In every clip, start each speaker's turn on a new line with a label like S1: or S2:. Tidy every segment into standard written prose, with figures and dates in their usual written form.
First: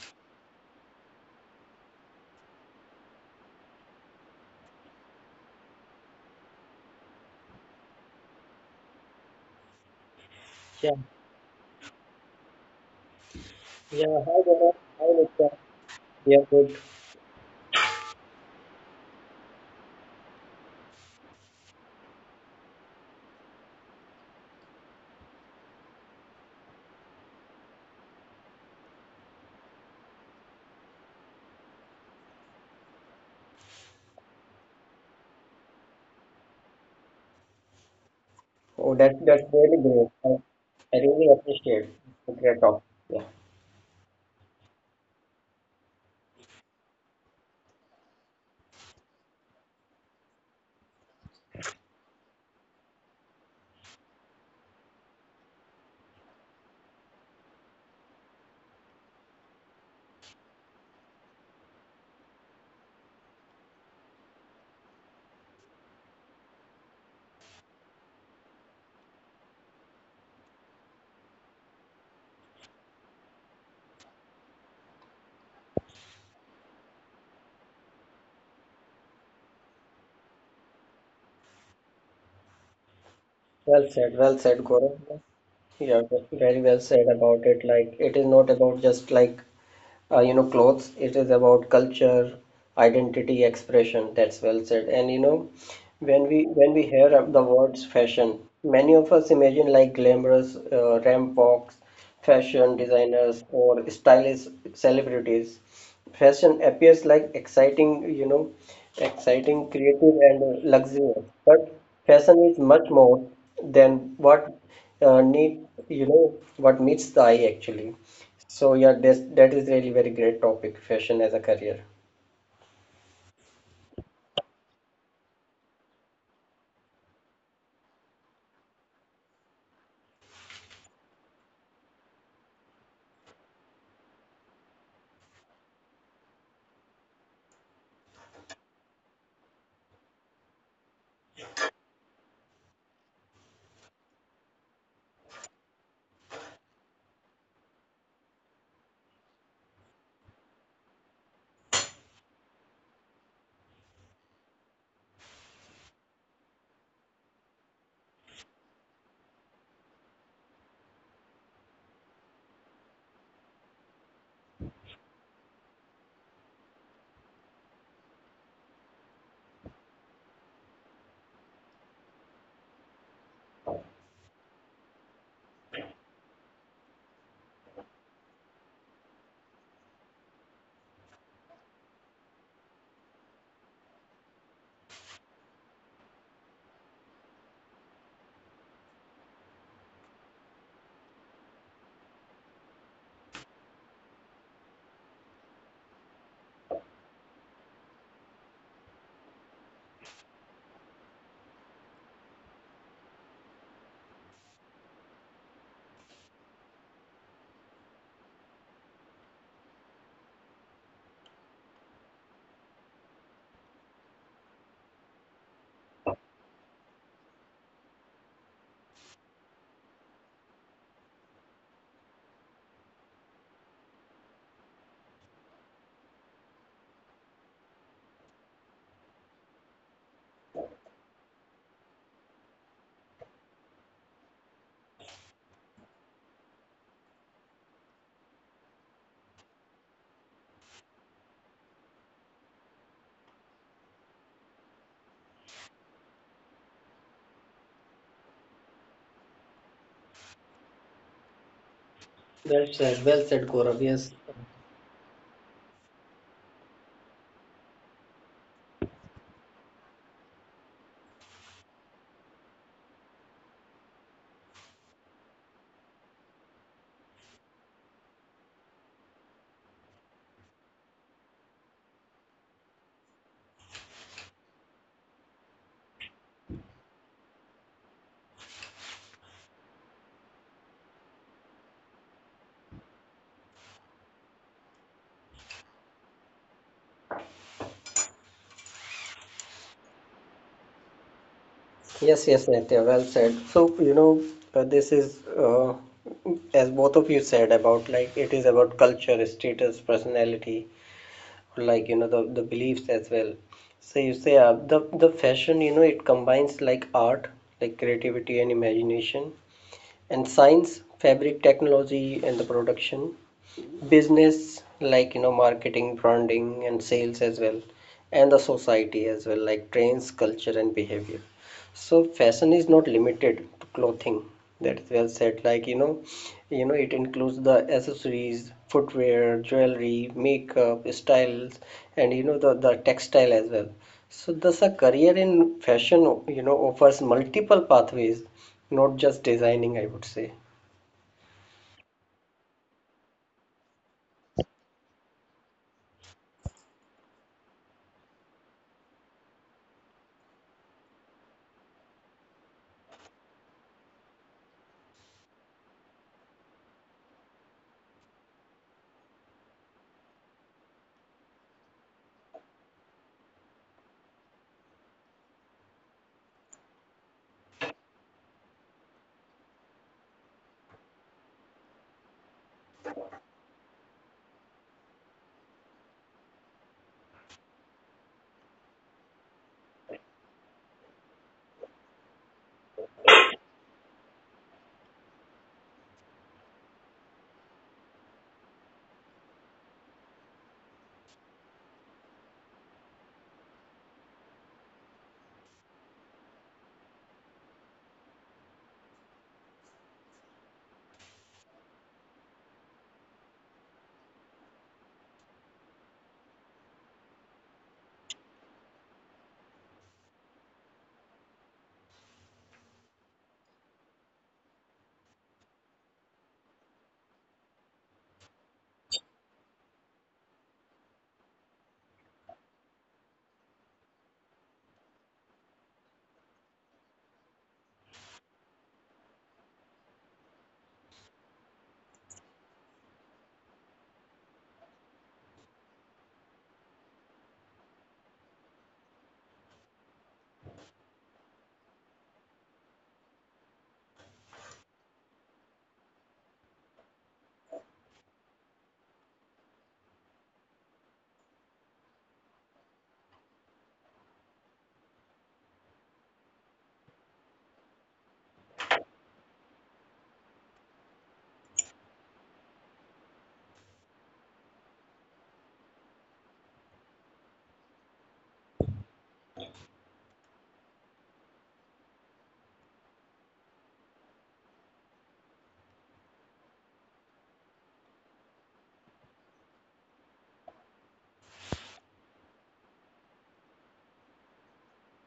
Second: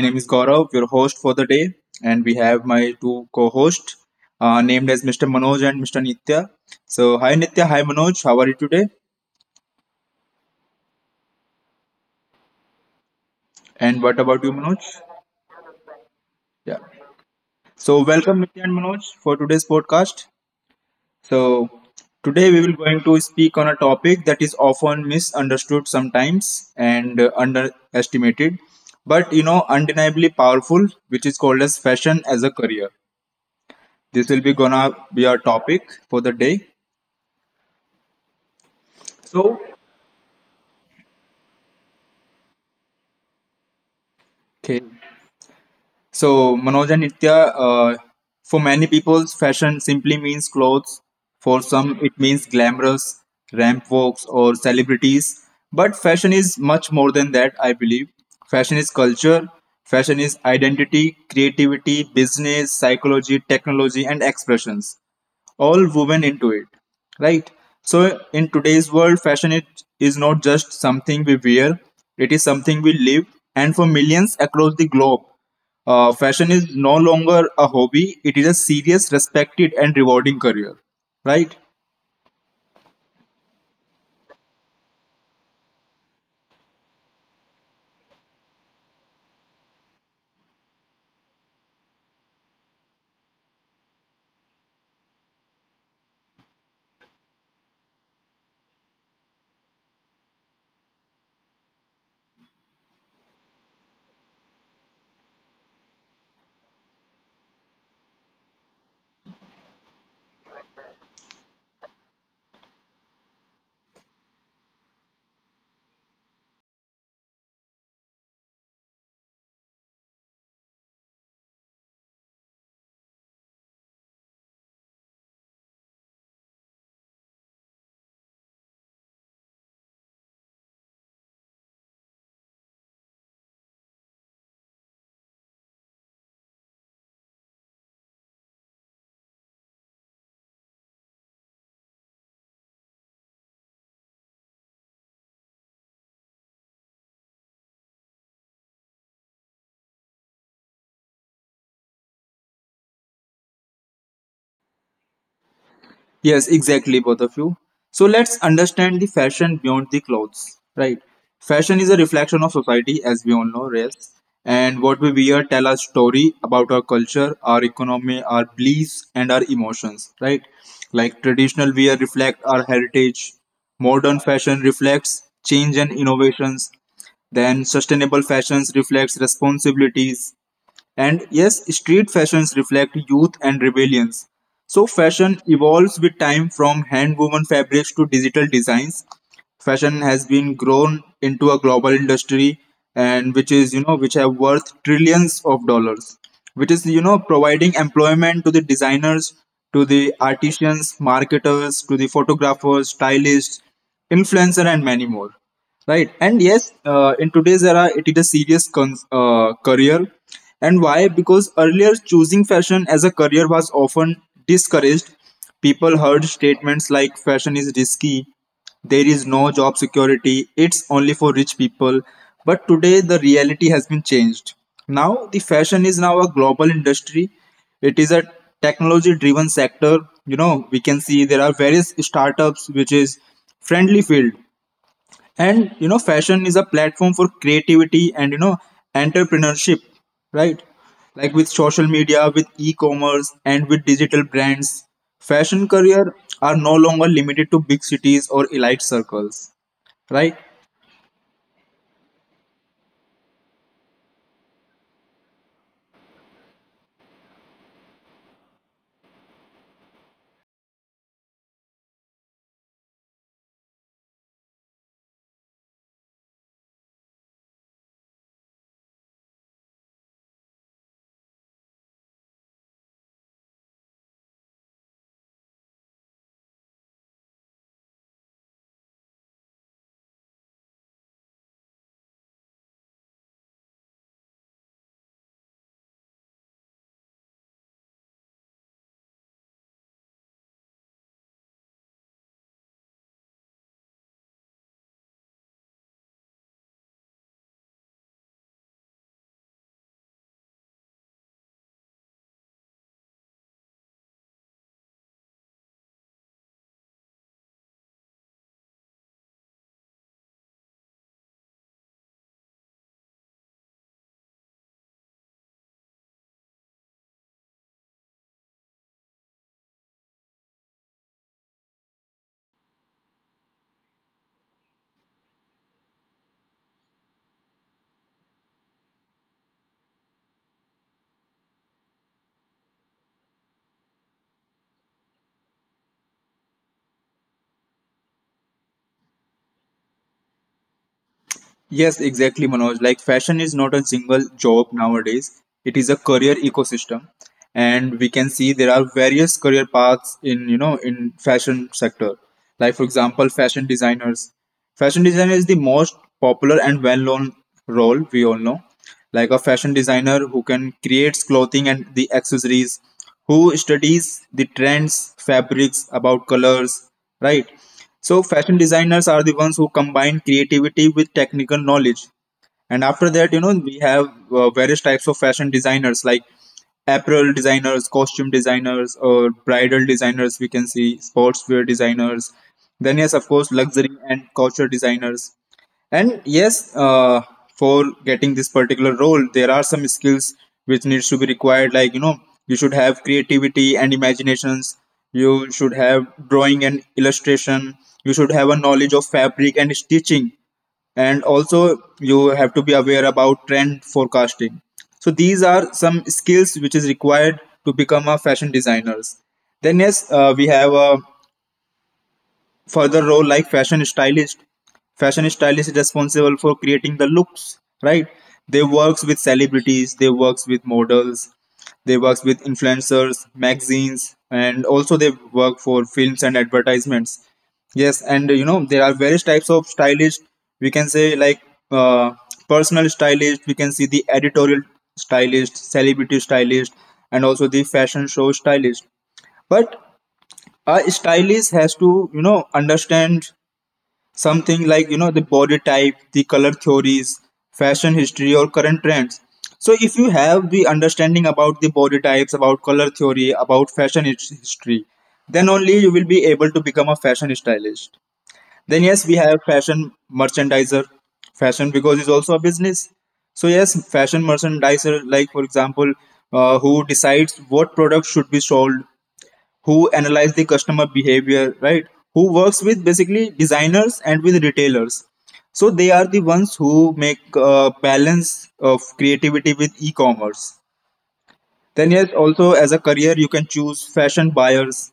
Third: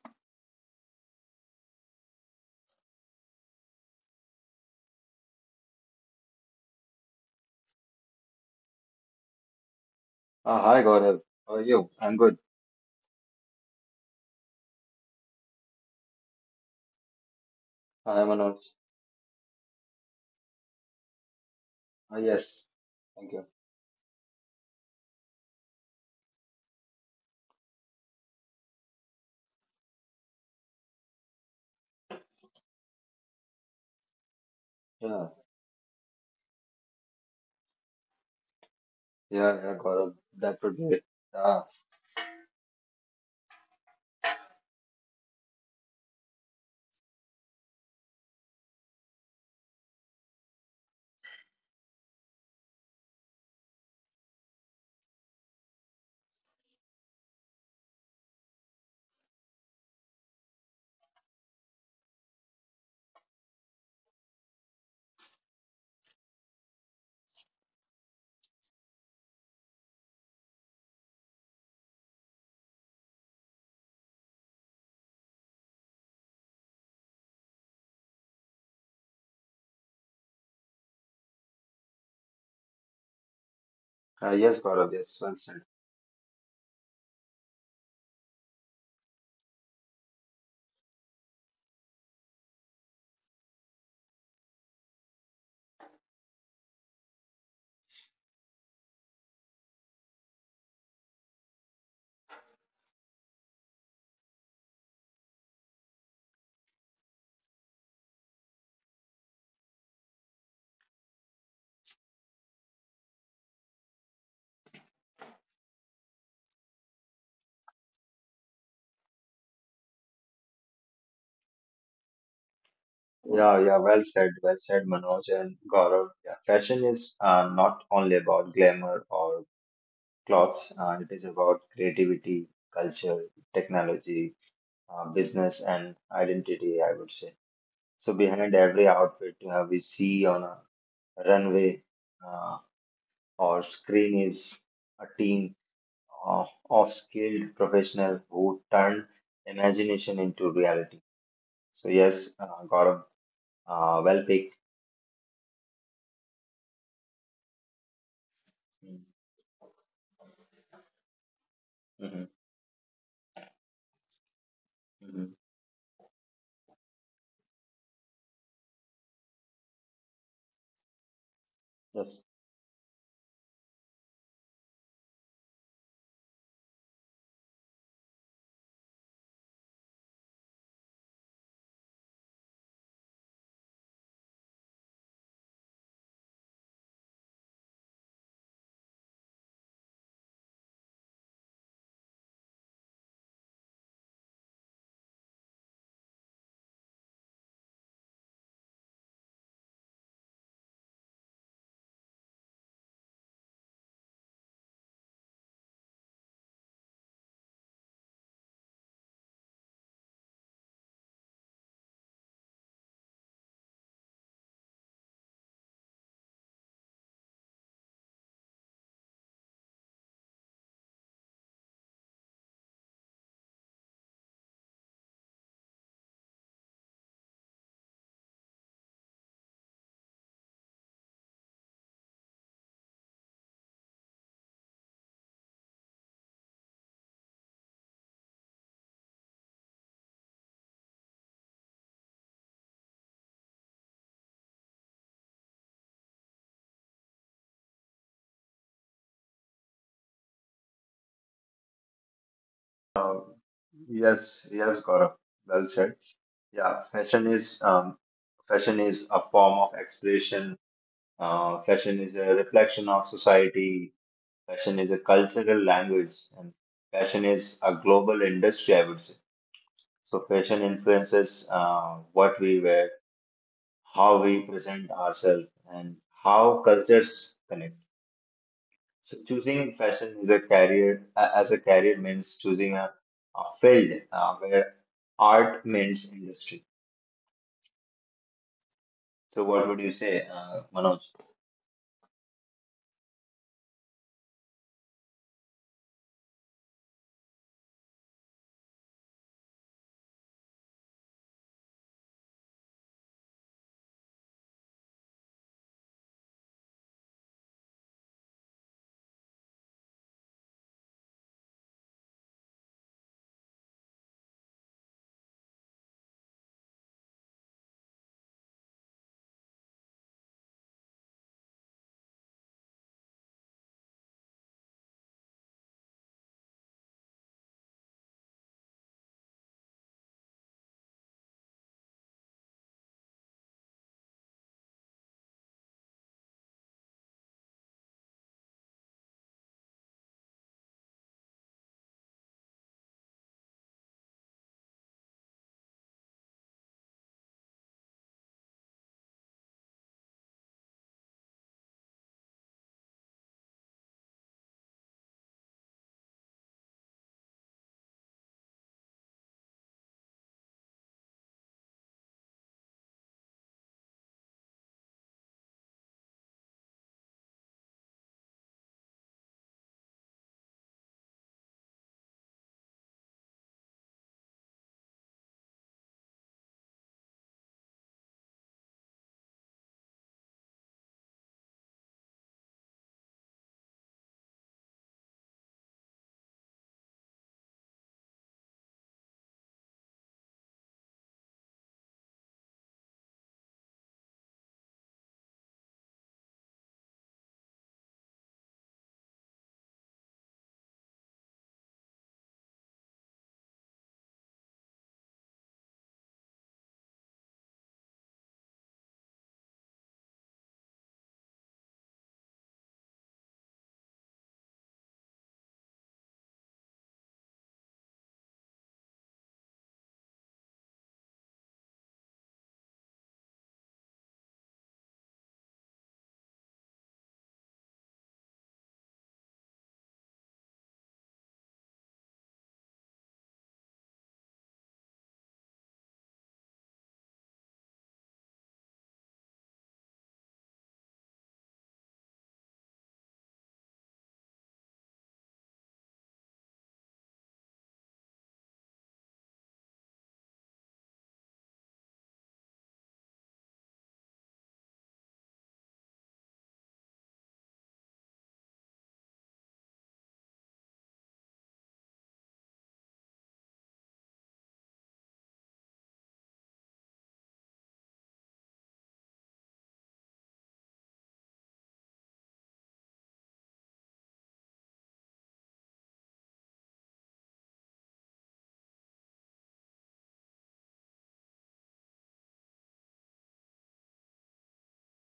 S1: name is Gaurav, your host for the day, and we have my two co-hosts named as Mr. Manoj and Mr. Nitya. So hi Nitya, hi Manoj, how are you today?
S2: Hi,
S3: Yeah,
S2: Gaurav. How are you? I'm good.
S1: And what
S3: yeah. Hi,
S1: about you,
S3: Gaurav.
S1: Manoj?
S3: Hi, Nitya. We are good.
S1: Yeah. So
S2: I am
S1: welcome
S2: Manoj.
S1: Nitya and Manoj for today's podcast. So
S2: Uh,
S1: today we
S2: yes,
S1: will going to
S2: thank you.
S1: speak on a topic that is often misunderstood sometimes and underestimated, but undeniably powerful, which is called as fashion as a career. This will be gonna be
S2: Yeah,
S1: our topic for the day.
S3: Oh, that's
S1: So,
S2: yeah,
S3: really
S2: yeah,
S3: great.
S2: Gaurav. That would
S3: I
S2: be it.
S3: really
S2: Uh,
S3: appreciate the great talk. Yeah.
S1: Okay. So Manoj and Nitya, uh, for many people, fashion simply means clothes. For some, it means glamorous ramp walks or celebrities. But fashion is much more than that, I believe. Fashion is culture. Fashion is identity, creativity, business, psychology, technology, and expressions, all woven into it, right? So, in today's world, fashion it is not just something we wear, it is something we live. And for millions across the globe, fashion is no longer a hobby, it is a serious, respected, and rewarding career, right?
S3: Well said. Well
S2: uh,
S3: said,
S2: yes,
S3: Gaurav.
S2: Gaurav. Yes, well said.
S3: Yeah, very well said about it. Like it is not about just like you know clothes. It is about culture, identity, expression. That's well said. And when we hear of the words fashion, many of us imagine like glamorous ramp walks, fashion designers, or stylish celebrities. Fashion appears like exciting, creative, and luxurious. But fashion is much more than what need, you know, what meets the eye actually. So yeah, that is really very great topic, fashion as a career.
S2: Yeah, well said. Well said, Manoj and Gaurav. Yeah, fashion is not only about glamour or clothes. It is about creativity, culture, technology, business, and identity, I would say. So behind every outfit we see on a runway uh, or screen is a team uh, of skilled professional who turn imagination into reality. So yes, Gaurav, well picked.
S1: Yes, exactly, both of you. So let's understand the fashion beyond the clothes, right? Fashion is a
S2: Mm-hmm.
S1: reflection of society, as we all know, yes. And what we
S2: Hmm.
S1: wear tell a story about our culture, our economy, our beliefs, and our emotions, right? Like traditional wear
S2: Yes.
S1: reflect our heritage, modern fashion reflects change and innovations, then sustainable fashions reflects responsibilities, and yes, street fashions reflect youth and rebellions. So, fashion evolves with time. From hand woven fabrics to digital designs, fashion has been grown into a global industry, and which is which have worth trillions of dollars, which is providing employment to the designers, to the artisans, marketers, to the photographers, stylists, influencer, and many more, right? And yes, in today's era it is a serious career. And why? Because earlier choosing fashion as a career was often discouraged. People heard statements like fashion is risky, there is no job security, it's only for rich people. But today the reality has been changed. Now the fashion is now a global industry. It is a technology driven sector. You know, we can see there are various startups which is friendly field, and fashion is a platform for creativity and entrepreneurship, right? Like with social media, with e-commerce, and with digital brands, fashion career are no longer limited to big cities or elite circles, right?
S2: Uh,
S3: Well said, Gaurav. Yes.
S2: yes. Yes, Gaurav. Well said. Yeah, fashion is a form of expression. Fashion is a reflection of society. Fashion is a cultural language, and fashion is a global industry, I would say. So fashion influences what we wear, how we present ourselves, and how cultures connect. So choosing fashion is a career as a career means choosing a field where art means industry. So what would you say, Manoj?
S3: Yes, yes, Nitya, well said. So, uh, this is, uh, as both of you said, about like it is about culture, status, personality, like you know the beliefs as well. So you say the fashion, you know, it combines like art, like creativity and imagination, and science, fabric technology, and the production, business, like you know marketing, branding, and sales as well, and the society as well, like trends, culture, and behavior. So fashion is not limited to clothing. That is well said. You know it includes the accessories, footwear, jewelry, makeup styles, and you know the textile as well. So thus a career in fashion, you know, offers multiple pathways, not just designing, I would say.
S1: Yes, exactly, Manoj. Like, fashion is not a single job nowadays, it is a career ecosystem. And we can see there are various career paths in, in fashion sector. Like, for example, fashion designers. Fashion designer is the most popular and well-known role we all know. Like a fashion designer who can create clothing and the accessories, who studies the trends, fabrics, about colors, right? So fashion designers are the ones who combine creativity with technical knowledge. And after that, we have various types of fashion designers, like apparel designers, costume designers, or bridal designers. We can see sportswear designers, then yes of course luxury and culture designers. And yes, for getting this particular role there are some skills which needs to be required, like you should have creativity and imaginations, you should have drawing and illustration, you should have a knowledge of fabric and stitching, and also you have to be aware about trend forecasting. So these are some skills which is required to become a fashion designers. Then yes, we have a further role like fashion stylist. Fashion stylist is responsible for creating the looks, right? They works with celebrities, they works with models, they works with influencers, magazines, and also they work for films and advertisements. Yes, and there are various types of stylist we can say, like uh, personal stylist, we can see the editorial stylist, celebrity stylist, and also the fashion show stylist. But a stylist has to understand something like the body type, the color theories, fashion history, or current trends. So if you have the understanding about the body types, about color theory, about fashion history, then only you will be able to become a fashion stylist. Then yes, we have fashion merchandiser. Fashion, because it's also a business. So yes, fashion merchandiser, like for example, who decides what products should be sold, who analyze the customer behavior, right? Who works with basically designers and with retailers. So they are the ones who make balance of creativity with e-commerce. Then yes, also as a career you can choose fashion buyers.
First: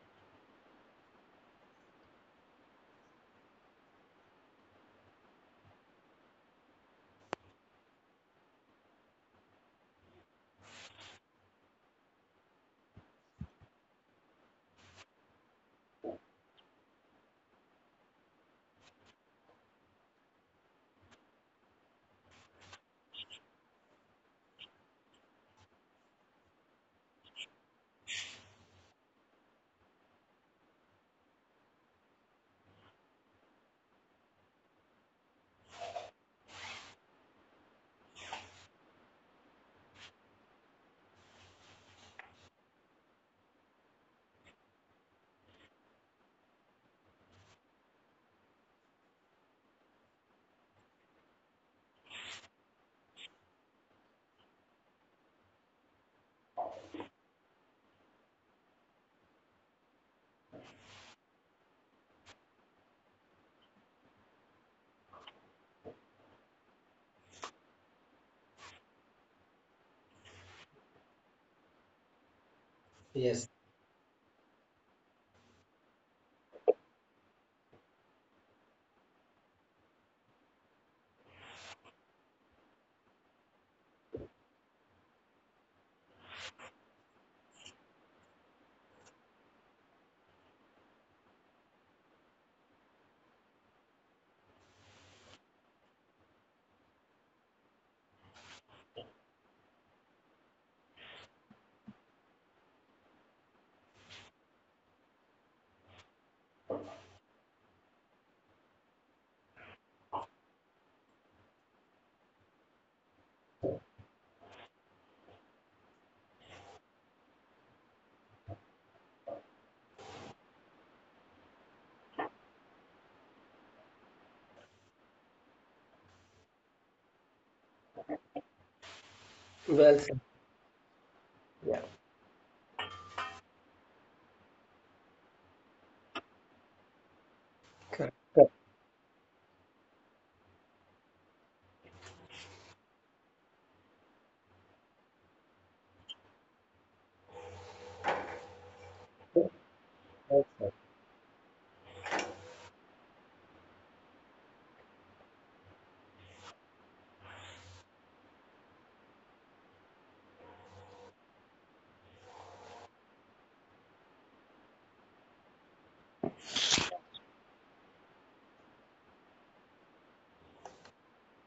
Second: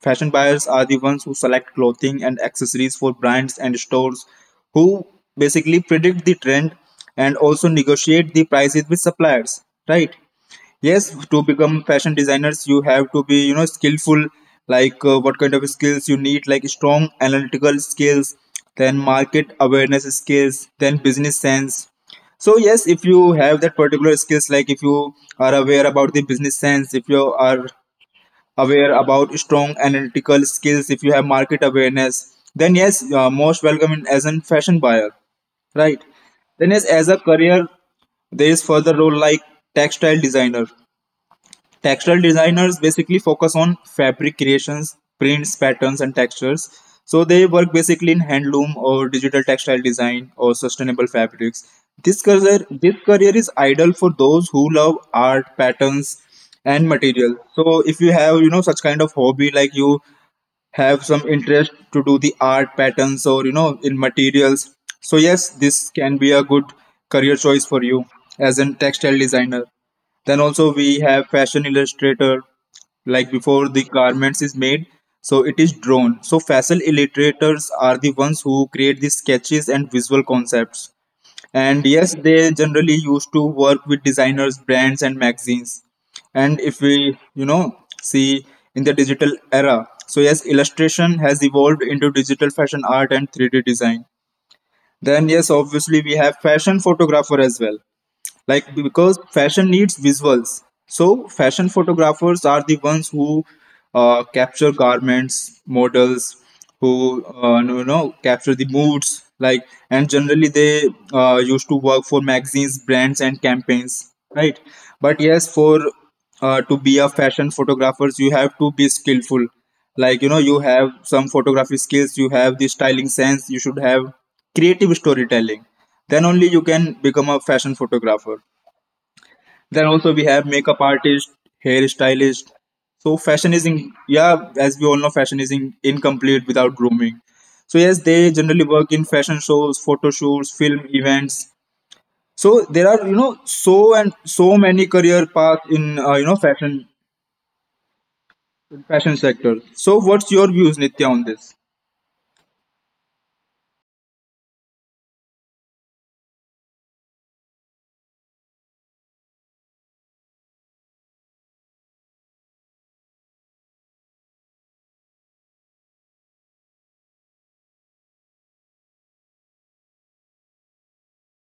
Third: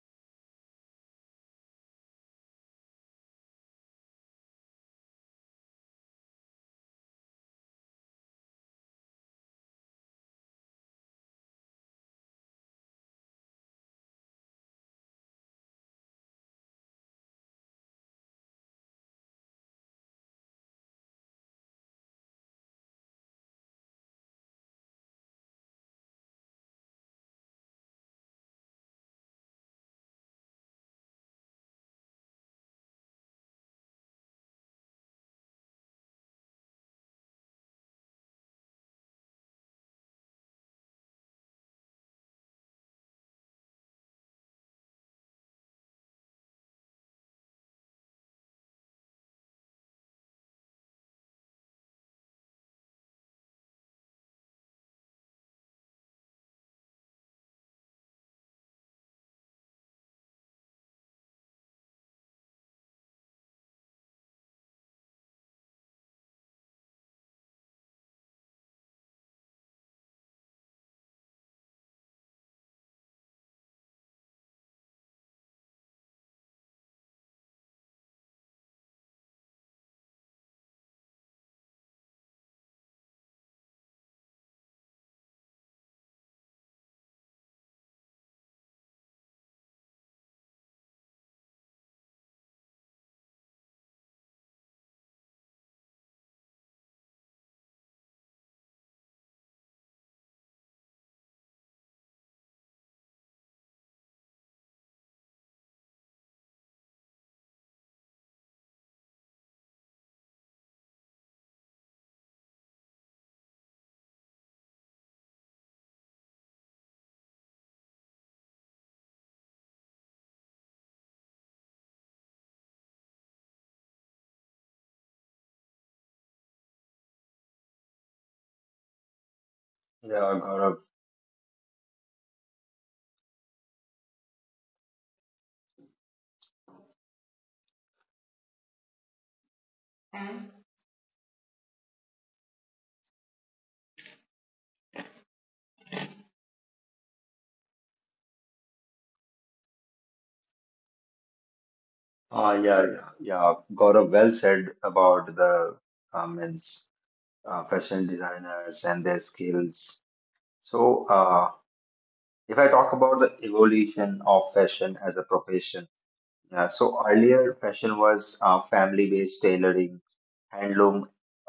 S1: Fashion buyers are the ones who select clothing and accessories for brands and stores, who basically predict the trend and also negotiate the prices with suppliers, right? Yes, to become fashion designers you have to be skillful. Like what kind of skills you need, like strong analytical skills, then market awareness skills, then business sense. So yes, if you have that particular skills, like if you are aware about the business sense, if you are aware about strong analytical skills, if you have market awareness, then yes you are most welcome in, as a fashion buyer, right? Then yes, as a career there is further role like textile designer. Textile designers basically focus on fabric creations, prints, patterns, and textures. So they work basically in handloom or digital textile design or sustainable fabrics. This career is ideal for those who love art, patterns, and material. So if you have such kind of hobby, like you have some interest to do the art patterns or in materials, so yes, this can be a good career choice for you as a textile designer. Then also we have fashion illustrator. Like
S3: Yes.
S1: before the garments is made, so it is drawn. So fashion illustrators are the ones who create the sketches and visual concepts, and yes, they generally used to work with designers, brands, and magazines. And if we, see in the digital era, so yes, illustration has evolved into digital fashion art and 3D design. Then, yes, obviously, we have fashion photographer as well, like because fashion needs visuals. So fashion photographers are the ones who capture garments, models, who capture the moods, like, and generally they used to work for magazines, brands, and campaigns, right? But yes, for to be a fashion photographers you have to be skillful, like you have some photography skills, you have the styling sense, you should have creative storytelling, then only you can become a fashion photographer. Then
S3: Well
S1: also
S3: said.
S1: we
S2: Yeah,
S1: have
S2: Gaurav.
S1: makeup artist,
S3: Yeah.
S1: hair stylist. So fashion is in, yeah, as we all know, fashion is in, incomplete without grooming. So yes,
S3: Correct.
S1: they
S3: Correct.
S1: generally work in fashion shows, photo shoots, film events. So there are so and so many career paths in fashion sector. So what's
S3: Well
S1: your
S3: said.
S1: views, Nitya, on this?
S2: Yeah. Gaurav, well said about the means fashion designers and their skills. So if I talk about the evolution of fashion as a profession, yeah, so earlier fashion was family-based tailoring, handloom,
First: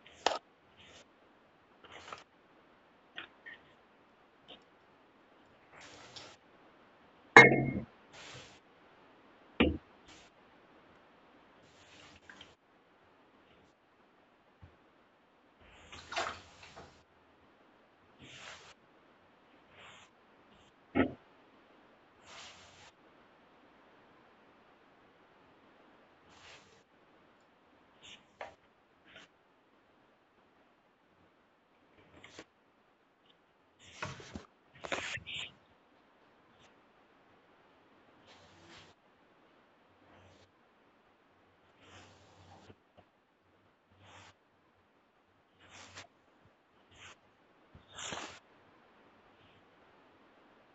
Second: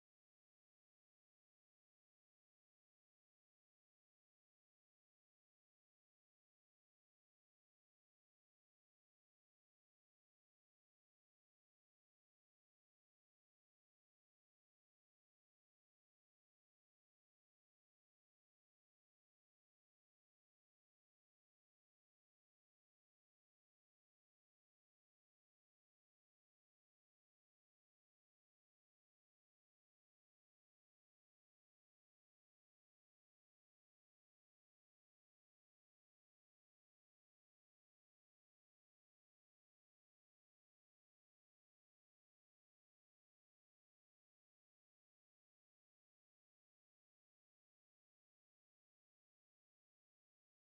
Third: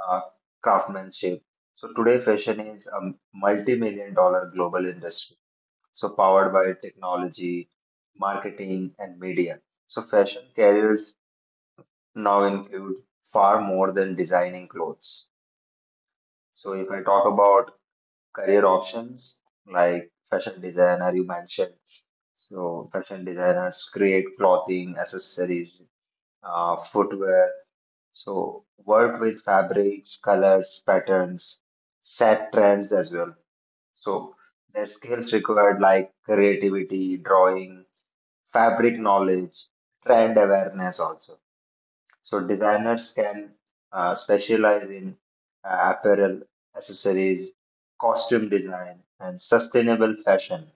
S2: uh, craftsmanship. So today fashion is a multi-million dollar global industry, so powered by technology, marketing, and media. So fashion careers now include far more than designing clothes. So if I talk about career options like fashion designer you mentioned, so fashion designers create clothing, accessories, footwear. So work with fabrics, colors, patterns, set trends as well. So the skills required like creativity, drawing, fabric knowledge, trend awareness also. So designers can specialize in apparel, accessories, costume design, and sustainable fashion.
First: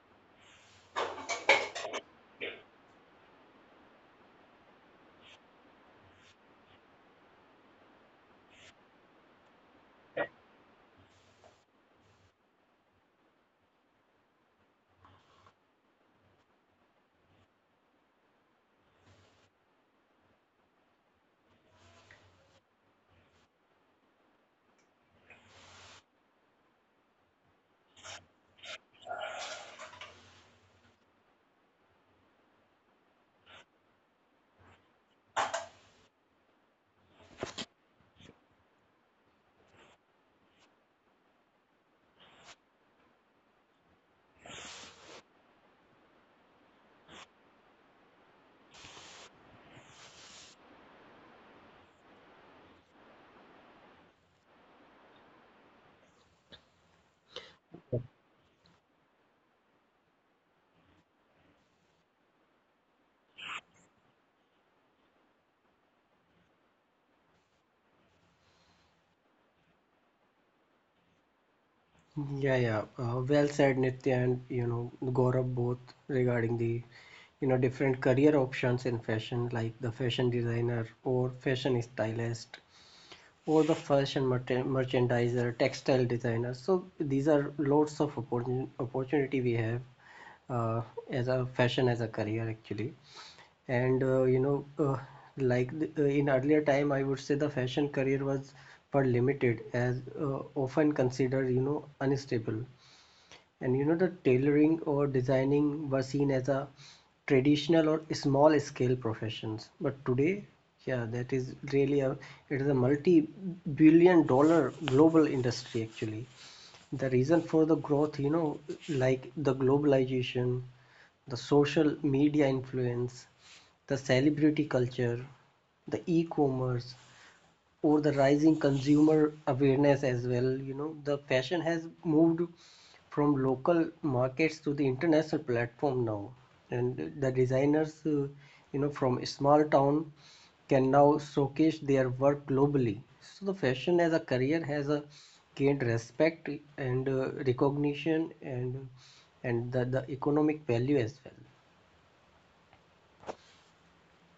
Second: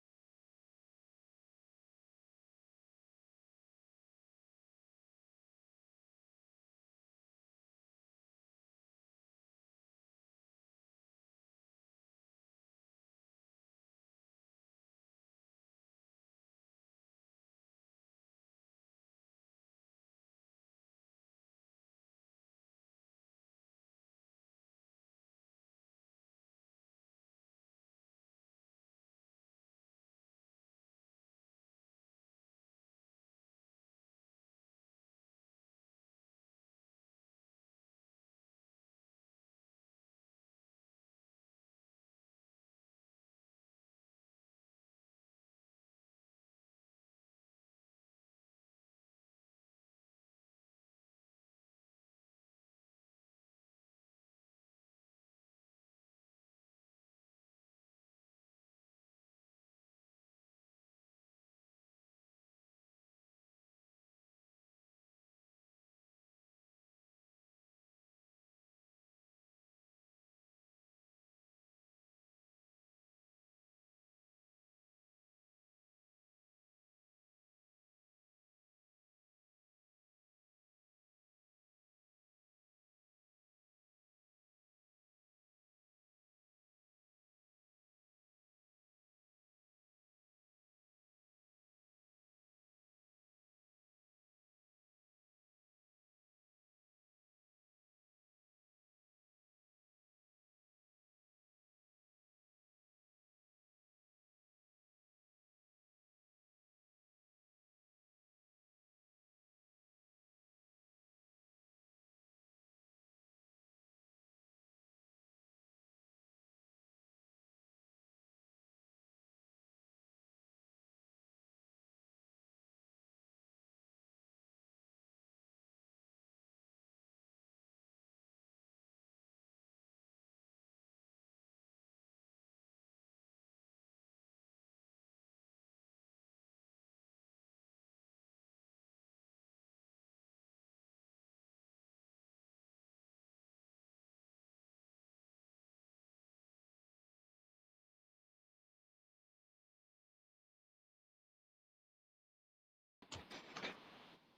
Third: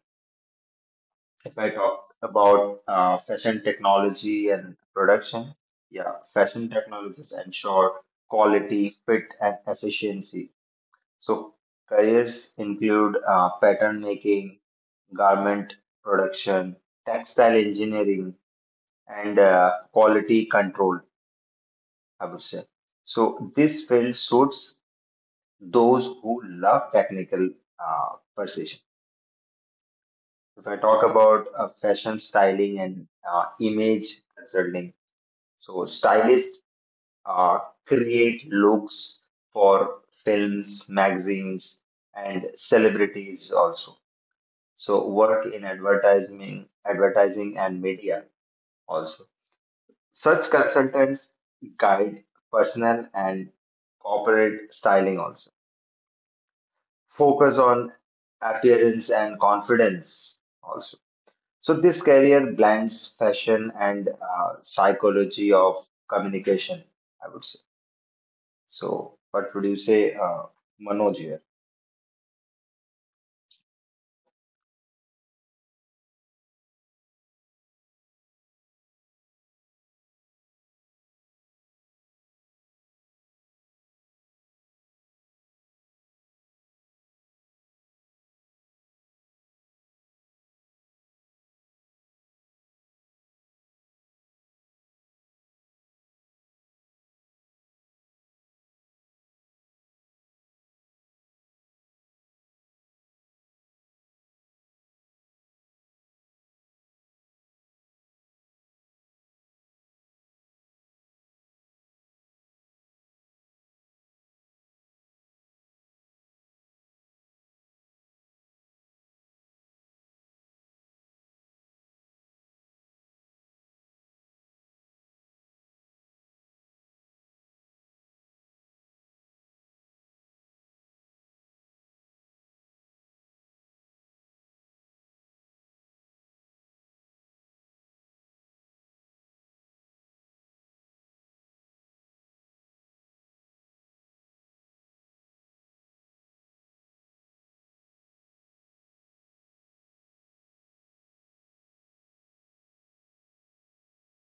S2: If I talk about fashion technology and production, yeah, fashion technologies ensure quality, fit, and efficiency. So careers include pattern making, garment production, textile engineering, and quality control, I would say. So this field suits those who love technical precision. If I talk about fashion styling and image consulting, so stylists uh, create looks for films, magazines, and celebrities also. So work in advertising, advertising and media also. Such consultants guide personal and corporate styling also. Focus on appearance and confidence also. So this career blends fashion and psychology of communication, I would say. So, what would you say, Manoj here?
S3: Yeah, yeah. Well said, Nitya, and you know Gaurav, both regarding the, you know, different career options in fashion, like the fashion designer or fashion stylist or the fashion merchandiser, textile designer. So these are lots of opportunity we have uh, as a fashion as a career actually. And in earlier time, I would say the fashion career was for limited, as often considered, you know, unstable. And you know, the tailoring or designing was seen as a traditional or small scale professions. But today, yeah, that is really a it is a multi billion dollar global industry actually. The reason for the growth, you know, like the globalization, the social media influence, the celebrity culture, the e-commerce, or the rising consumer awareness. As well, you know, the fashion has moved from local markets to the international platform now, and the designers, you know, from a small town can now showcase their work globally. So the fashion as a career has a gained respect and recognition, and the economic value as well.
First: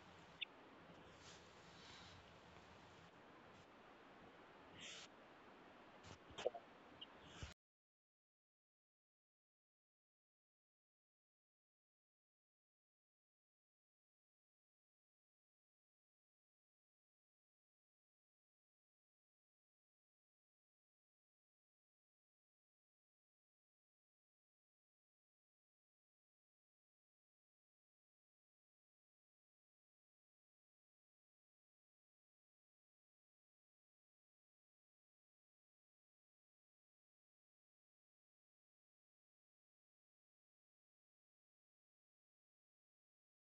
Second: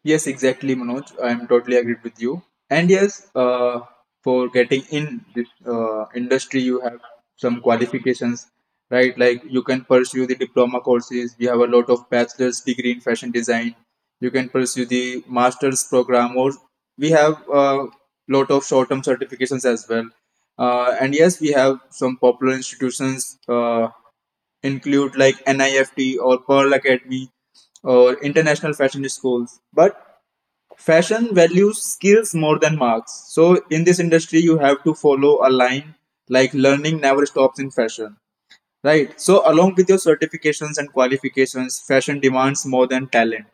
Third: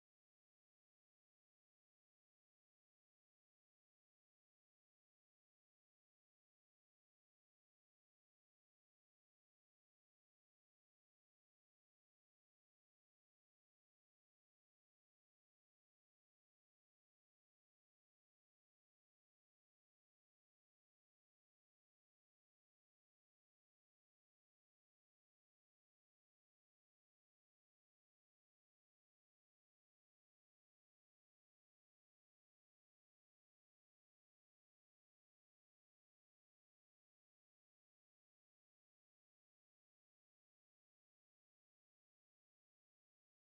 S1: Yes, exactly, Manoj. I am totally agreed with you. And yes, for getting in this industry, you have some qualifications, right? Like you can pursue the diploma courses. We have a lot of bachelor's degree in fashion design. You can pursue the master's program, or we have a lot of short-term certifications as well. And yes, we have some popular institutions include like NIFT or Pearl Academy or international fashion schools. But fashion values skills more than marks. So in this industry, you have to follow a line like learning never stops in fashion, right? So along with your certifications and qualifications, fashion demands more than talent,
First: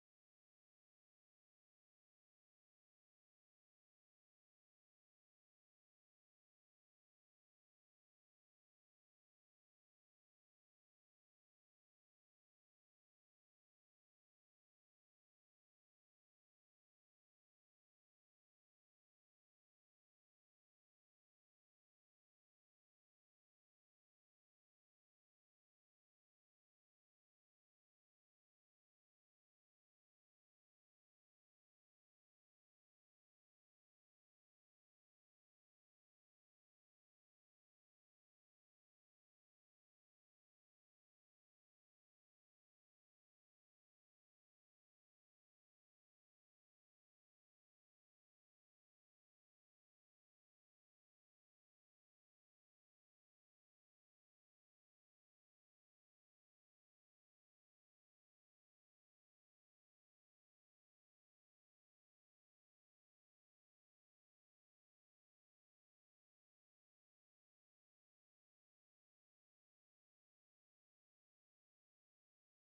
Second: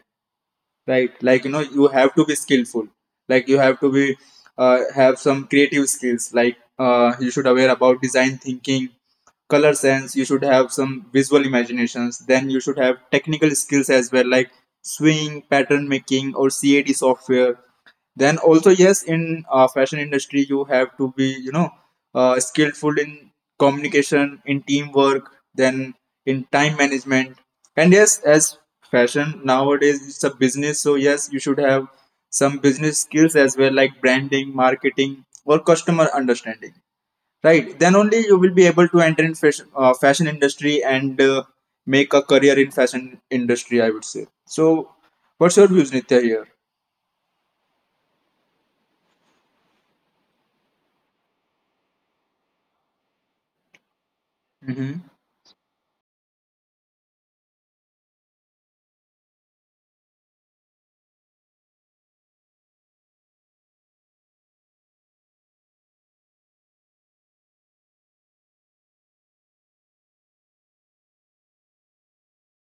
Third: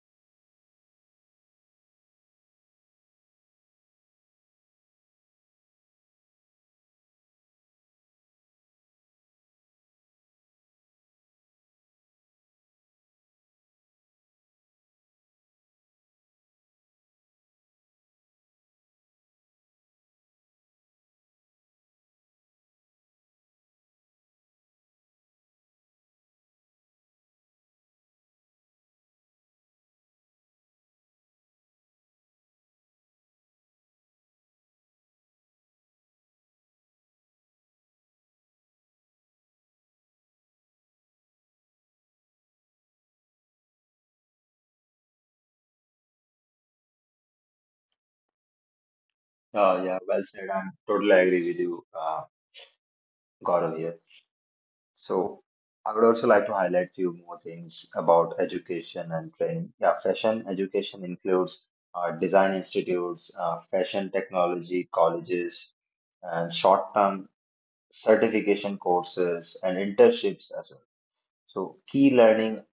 S1: right? Like you have to be skillful. Like you have to be have some creative skills. Like you should aware about design thinking, color sense, you should have some visual imaginations, then you should have technical skills as well, like swing pattern making or cad software. Then also yes, in fashion industry you have to be skillful in communication, in teamwork, then in time management. And yes, as fashion nowadays it's a business, so yes you should have some business skills as well, like branding, marketing, or customer understanding, right? Then only you will be able to enter in fashion, fashion industry and make a career in fashion industry, I would say. So what's your views, Nitya,
S2: Yeah, well said. I'm totally agree with you, Gaurav here.
S1: here?
S2: So, I would also like to highlight few more things about education and training. Yeah, fashion education includes design institutes, fashion technology colleges, and short-term certification courses and internships as well. So, key learning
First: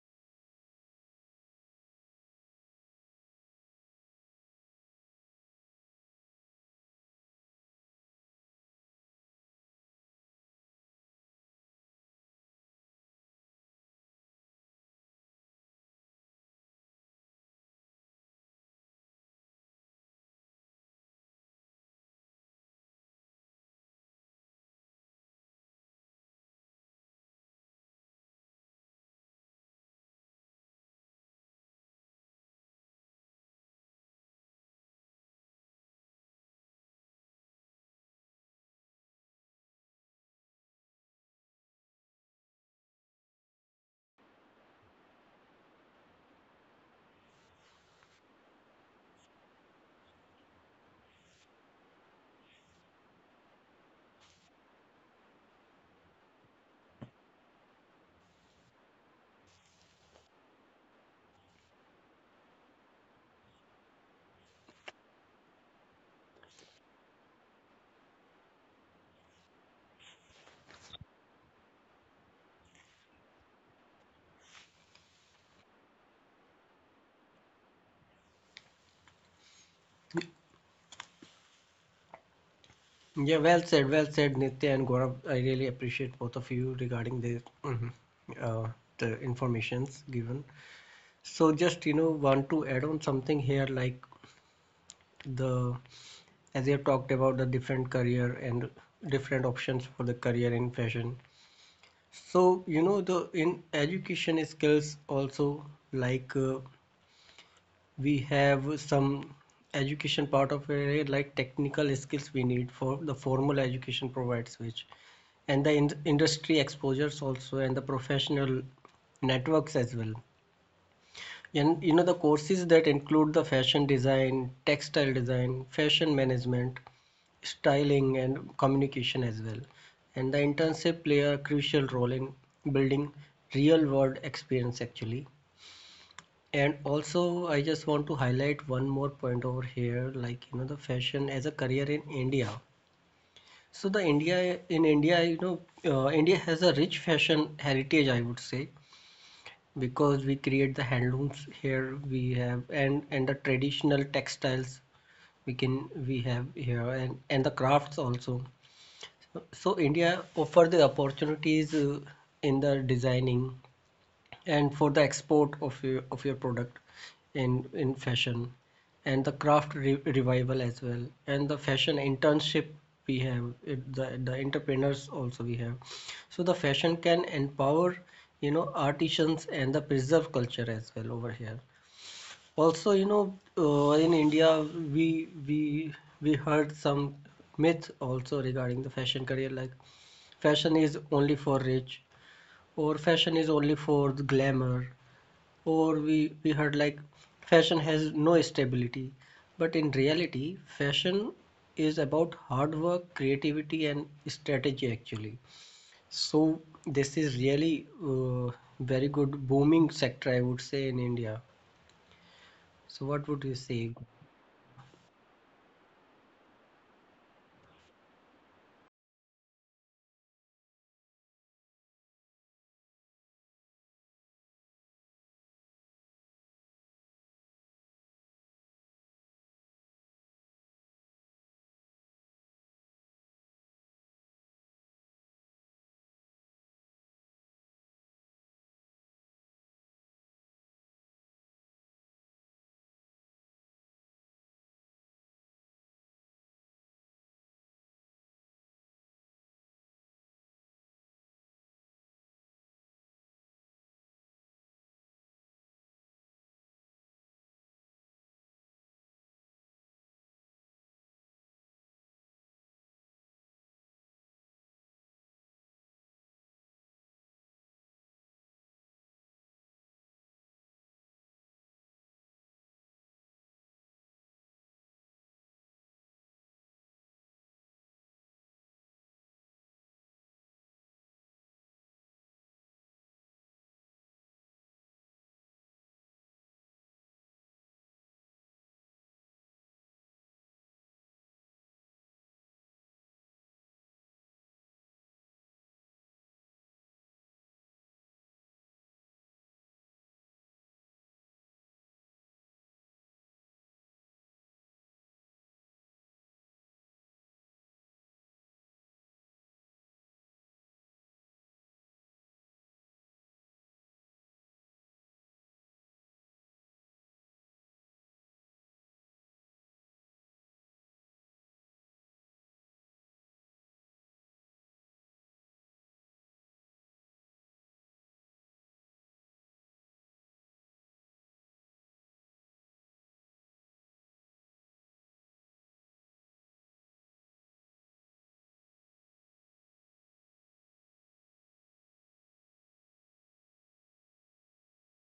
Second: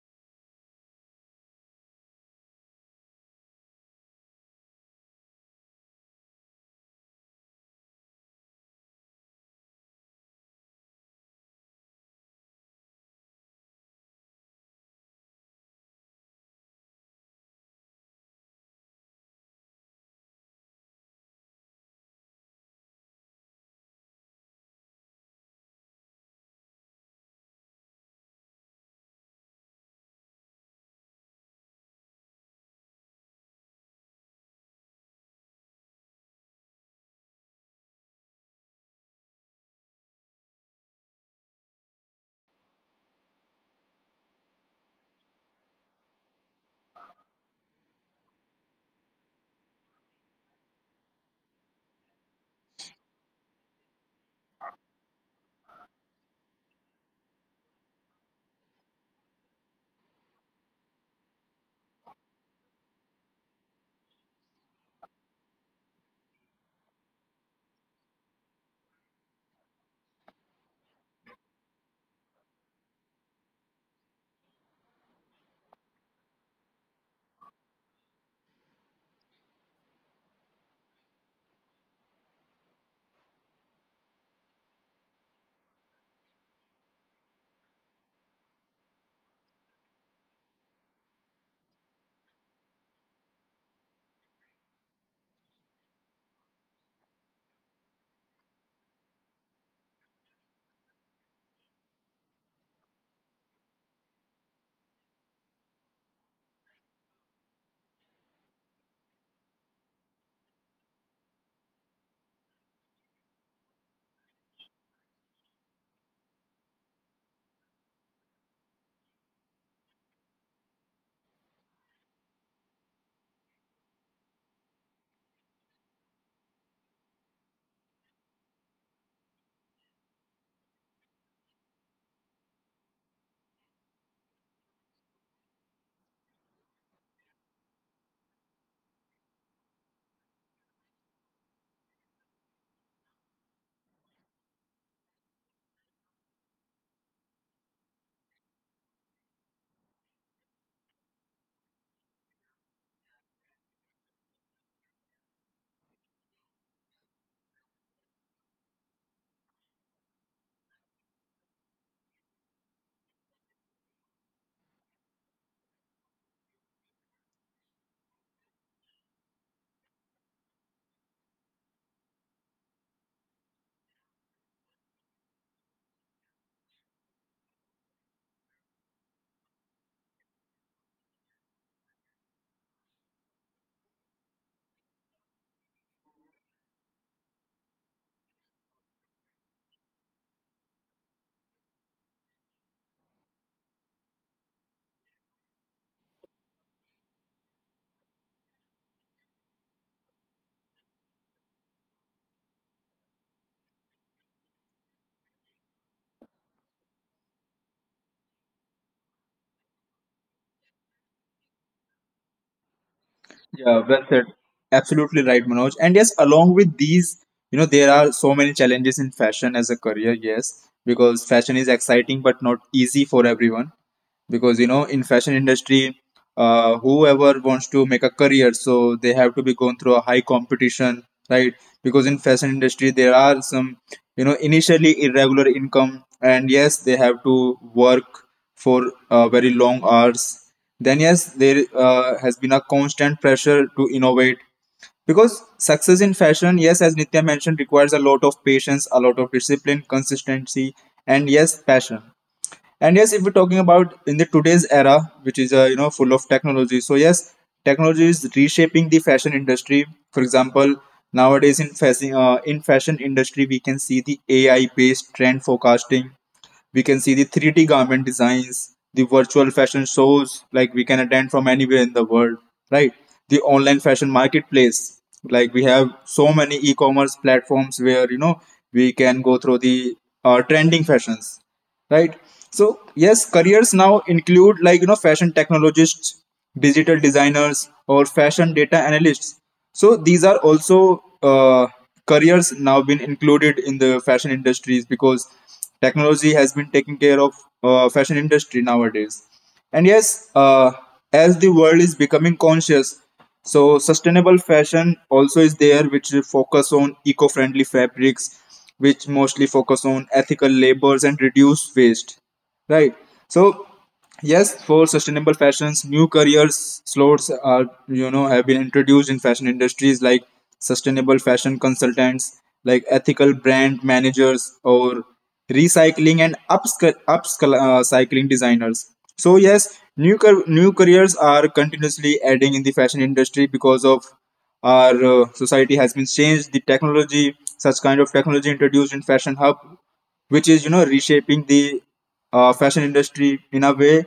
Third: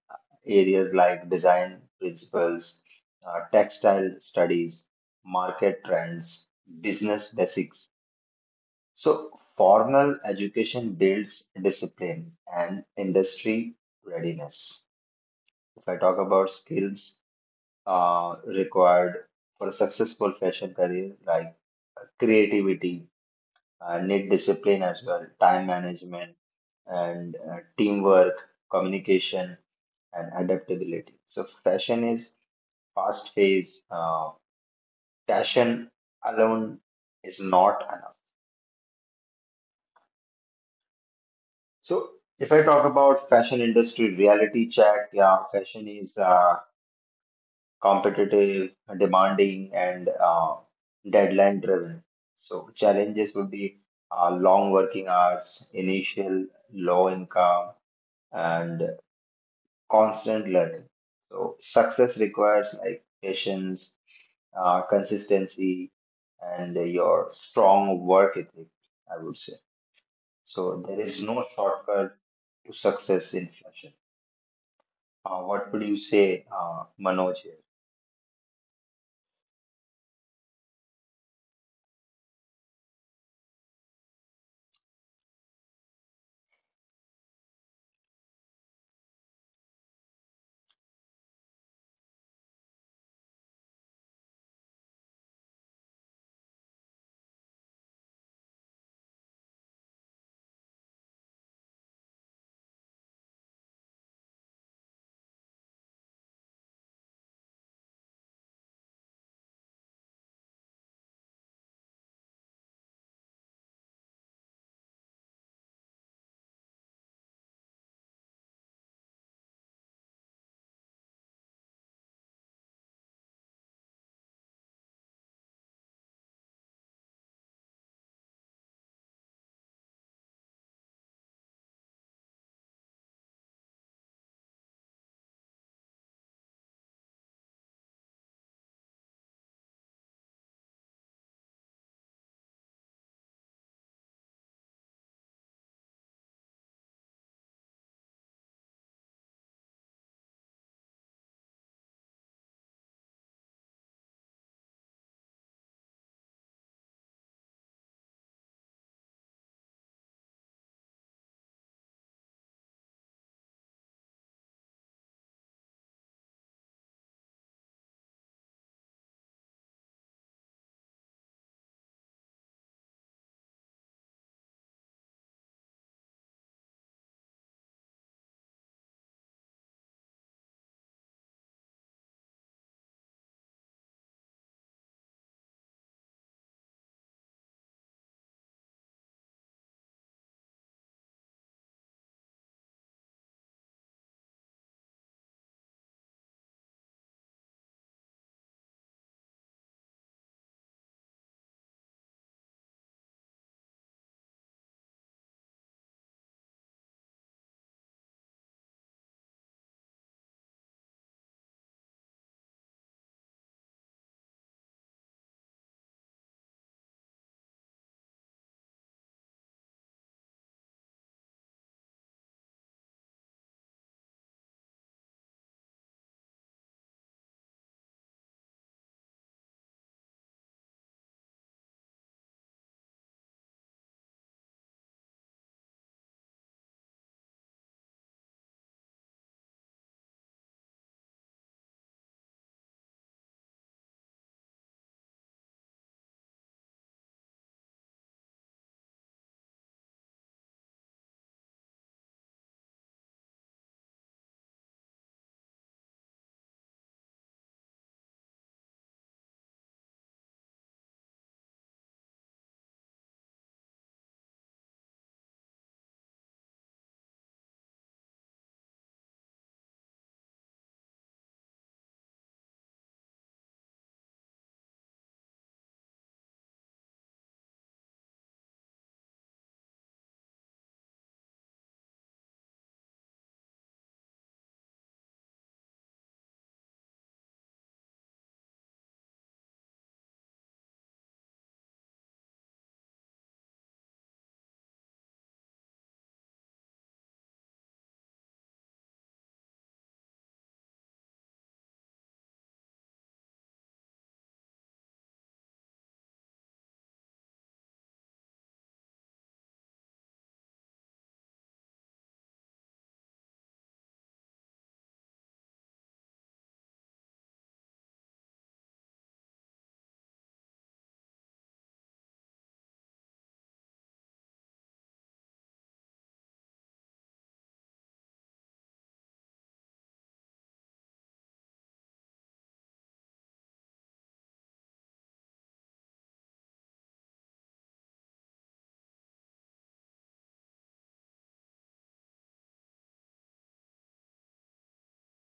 S2: areas like design principles, textile studies, market trends, business basics. So, formal education builds discipline and industry readiness. If I talk about skills required for a successful fashion career, like creativity, need discipline as well, time management, and teamwork, communication, and adaptability. So, fashion is fast phase. Fashion alone is not enough. So if I talk about fashion industry reality check, yeah, fashion is competitive, demanding, and deadline driven. So challenges would be long working hours, initial low income, and constant learning. So success requires like patience, consistency, and your strong work ethic, I would say. So there is no shortcut to success in fashion. What would you say, Manoj? Here?
S3: Yeah, well said, Nitya and Gaurav. I really appreciate both of you regarding the uh, the informations given. So just, you know, want to add on something here, like the as you have talked about the different career and different options for the career in fashion. So you know the in education skills also. Like. We have some education part of it, like technical skills we need, for the formal education provides which, and the industry exposures also, and the professional networks as well. And you know the courses that include the fashion design, textile design, fashion management, styling, and communication as well. And the internship play a crucial role in building real world experience actually. And also, I just want to highlight one more point over here, like you know, the fashion as a career in India. So the India, you know, India has a rich fashion heritage, I would say, because we create the handlooms here we have, and the traditional textiles we have here, and the crafts also. So India offer the opportunities in the designing, and for the export of your product in fashion, and the craft re revival as well, and the fashion internship we have it, the entrepreneurs also we have. So the fashion can empower, you know, artisans and the preserve culture as well over here. Also, you know, in India, we we we heard some myth also regarding the fashion career, like fashion is only for rich, or fashion is only for the glamour, or we heard like fashion has no stability. But in reality, fashion is about hard work, creativity, and strategy actually. So this is really very good booming sector, I would say, in India. So what would you
S1: Yeah,
S3: say?
S1: well said. Absolutely right, Manoj. And yes, along with these, there are so many challenges in fashion as a career, yes, because fashion is exciting but not easy for everyone. Because in fashion industry, whoever wants to make a career, so they have to be going through a high competition, right? Because in fashion industry there are some initially irregular income, and yes they have to work for very long hours. Then yes, there has been a constant pressure to innovate, because success in fashion, yes as Nitya mentioned, requires a lot of patience, a lot of discipline, consistency, and yes passion. And yes, if we're talking about in the today's era, which is full of technology, so yes, technology is reshaping the fashion industry. For example, nowadays in fashion, in fashion industry, we can see the AI based trend forecasting. We can see the 3D garment designs, the virtual fashion shows, like we can attend from anywhere in the world, right? The online fashion marketplace, like we have so many e-commerce platforms where we can go through the trending fashions, right? So yes, careers now include like fashion technologists, digital designers, or fashion data analysts. So these are also careers now been included in the fashion industries, because technology has been taking care of fashion industry nowadays. And yes, as the world is becoming conscious, so sustainable fashion also is there, which focus on eco-friendly fabrics, which mostly focus on ethical labors and reduce waste. Right. So yes, for sustainable fashions, new careers slots are have been introduced in fashion industries, like sustainable fashion consultants, like ethical brand managers, or recycling and upscale upcycling designers. So yes, new careers are continuously adding in the fashion industry, because of our society has been changed. The technology, such kind of technology introduced in fashion hub, which is reshaping the fashion industry in a way,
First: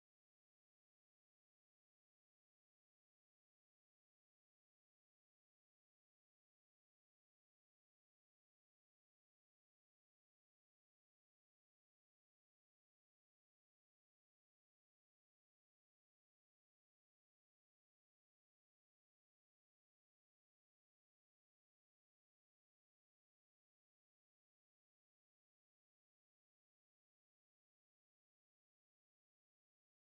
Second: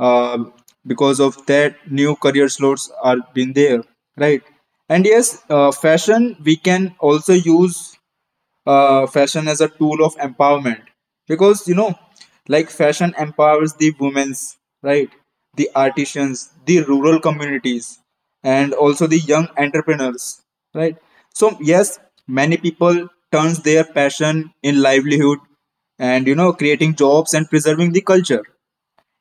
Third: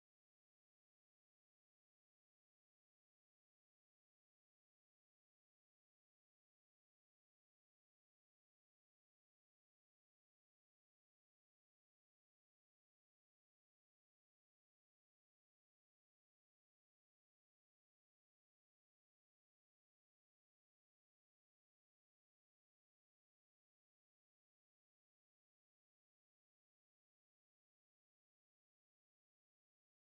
S1: uh, because of that new career slots are been there, right? And yes, fashion, we can also use fashion as a tool of empowerment. Because like fashion empowers the women's, right, the artisans, the rural communities, and also the young entrepreneurs, right? So yes, many people turns their passion in livelihood, and creating jobs and preserving the culture.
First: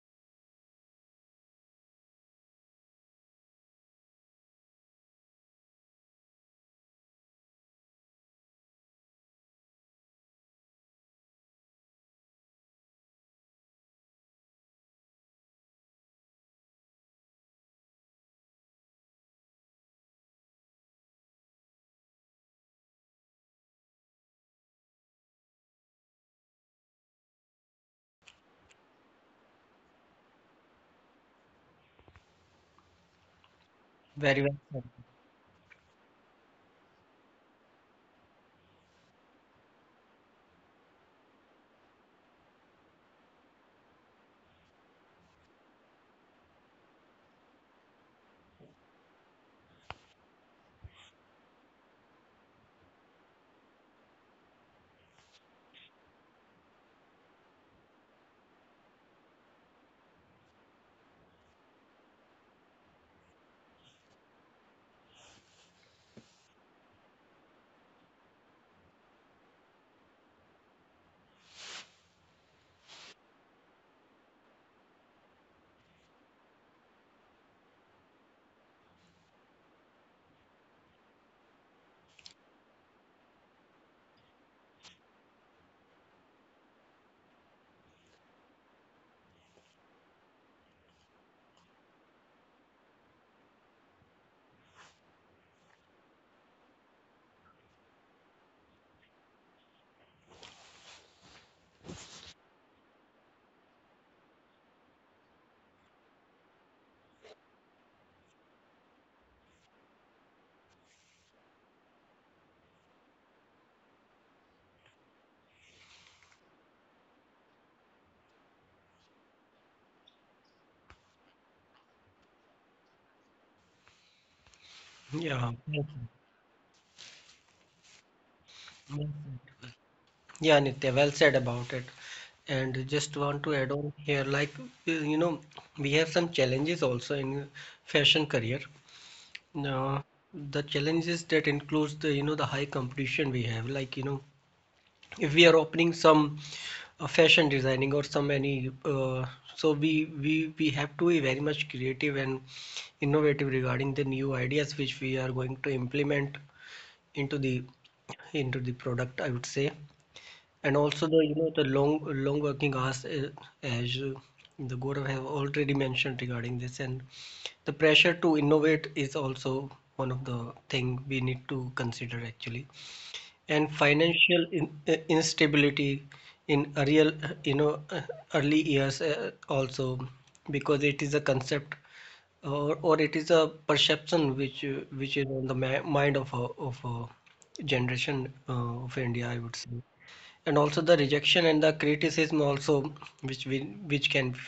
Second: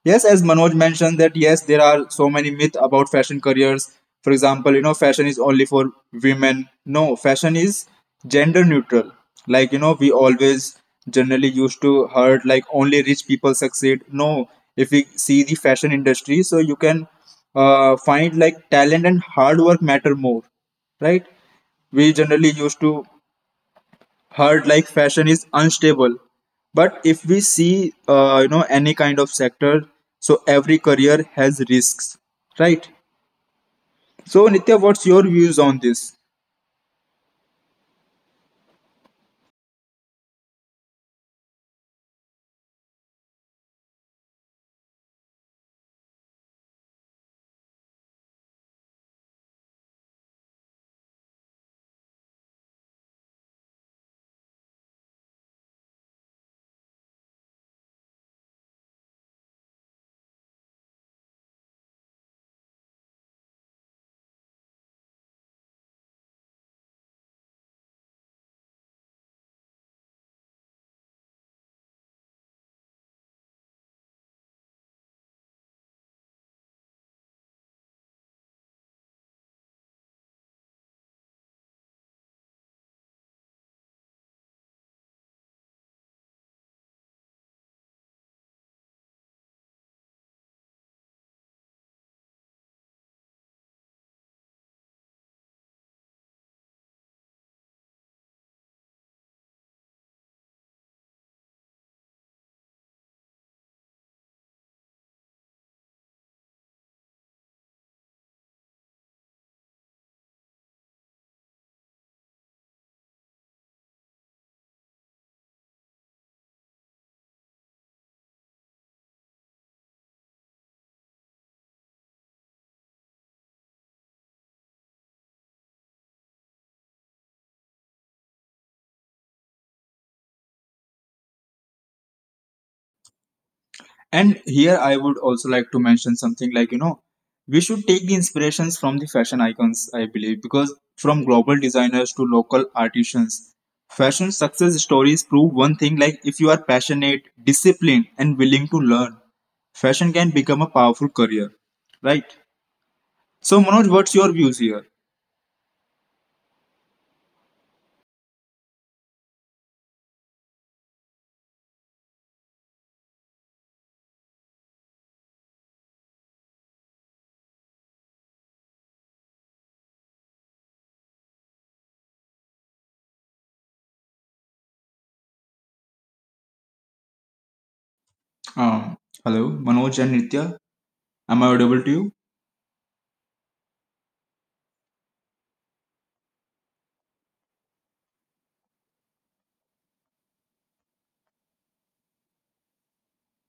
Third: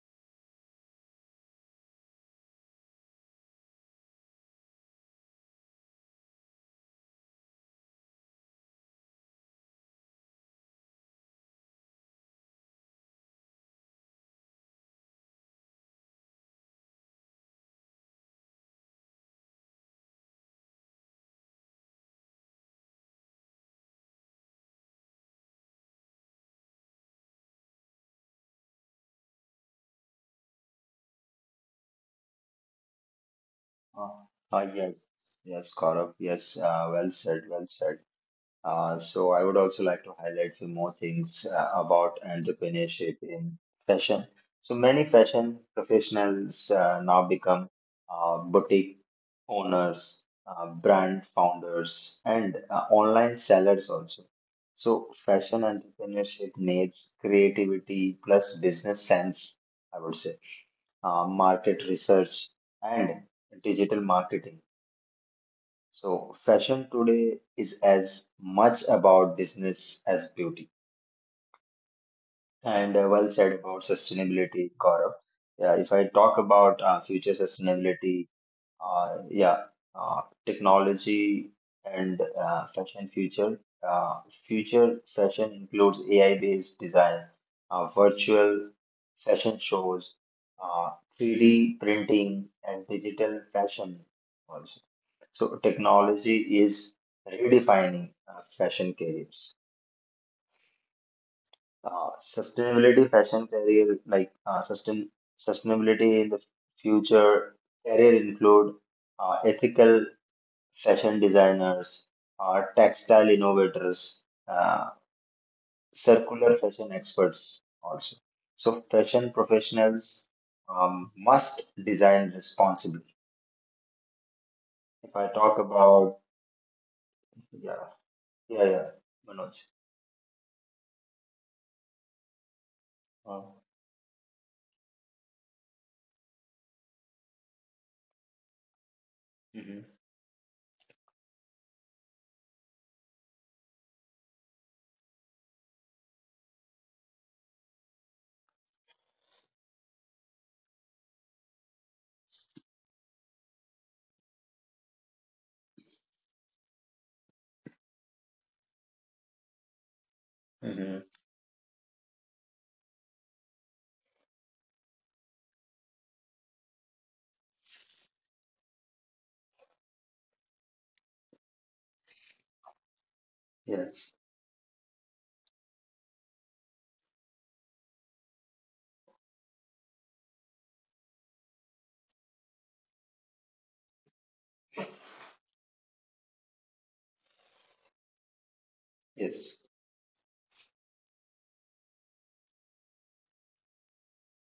S1: Yes, as Manoj mentioned that yes, there are so many myths about fashion careers. For example, fashion is only for women. No, fashion is gender neutral. Like, we always generally used to heard like only rich people succeed. No, if we see the fashion industry, so you can find like talent and hard work matter more, right? We generally used to hard like fashion is unstable, but if we see any kind of sector, so every career has risks, right?
S2: Uh,
S3: Very well
S2: uh,
S3: said.
S2: yes,
S1: So Nitya,
S2: yes,
S1: what's
S2: Gaurav.
S1: your views
S2: Yes,
S1: on this?
S2: well said, well said. So I would also like to highlight few more things about entrepreneurship in fashion. So many fashion professionals now become boutique owners, brand founders, and online sellers also. So fashion entrepreneurship needs creativity plus business sense, I would say, market research and digital marketing. So, fashion today is as much about business as beauty. And well said about sustainability, Gaurav. Yeah, if I talk about future sustainability, yeah, technology and fashion future. Uh, future fashion includes AI-based design, virtual fashion shows, uh, 3D printing, and digital fashion also. So technology is redefining fashion careers. Sustainability fashion career like sustainability in the future career include ethical fashion designers, textile innovators, uh, circular fashion experts also. So fashion professionals must design responsibly. If I
S3: Yeah.
S2: talk
S3: Yes, sir.
S2: about yeah yeah Manoj.
S3: Yeah, Nitya, well said about it. And just want
S2: Uh,
S3: to add on here, like you
S1: And
S3: know,
S1: here
S3: we
S1: I
S3: have
S1: would
S3: some
S1: also like to
S3: challenges
S1: mention
S3: also
S1: something
S3: in
S1: like
S3: fashion
S1: we
S3: career.
S1: should take the inspirations
S2: hmm.
S1: from the
S3: No,
S1: fashion
S3: the
S1: icons, I
S3: challenges
S1: believe.
S3: that
S1: Because
S3: includes the,
S1: from
S3: you know, the
S1: global
S3: high
S1: designers to
S3: competition we
S1: local
S3: have, like you know,
S1: artisans, fashion
S3: if we are
S1: success
S3: opening
S1: stories
S3: some
S1: prove one thing, like if you
S3: fashion
S1: are
S3: designing or
S1: passionate,
S3: some any
S1: disciplined, and willing
S3: so
S1: to
S3: we
S1: learn,
S3: we we have to
S1: fashion
S3: be
S1: can
S3: very
S1: become
S3: much
S1: a powerful
S3: creative and
S1: career, right?
S3: innovative regarding the new
S1: So,
S3: ideas
S1: Manoj,
S3: which
S1: what's
S3: we
S1: your
S3: are
S1: views
S3: going to
S1: here?
S3: implement into the product, I would say. And
S2: Hmm.
S3: also the, you know, the long working hours, as the Gaurav have already mentioned regarding this. And the pressure to innovate is also one of the thing we need to consider actually. And
S2: Yes,
S3: financial instability in a real, early years
S1: Uh,
S3: also,
S1: Hello,
S3: because
S1: Manoj
S3: it
S1: and
S3: is a
S1: Nitya.
S3: concept
S1: Am I audible to
S3: or
S1: you?
S3: it is a perception which is on the ma mind of of a generation of India, I would
S2: yes.
S3: say. And also the rejection and the criticism also which we which can be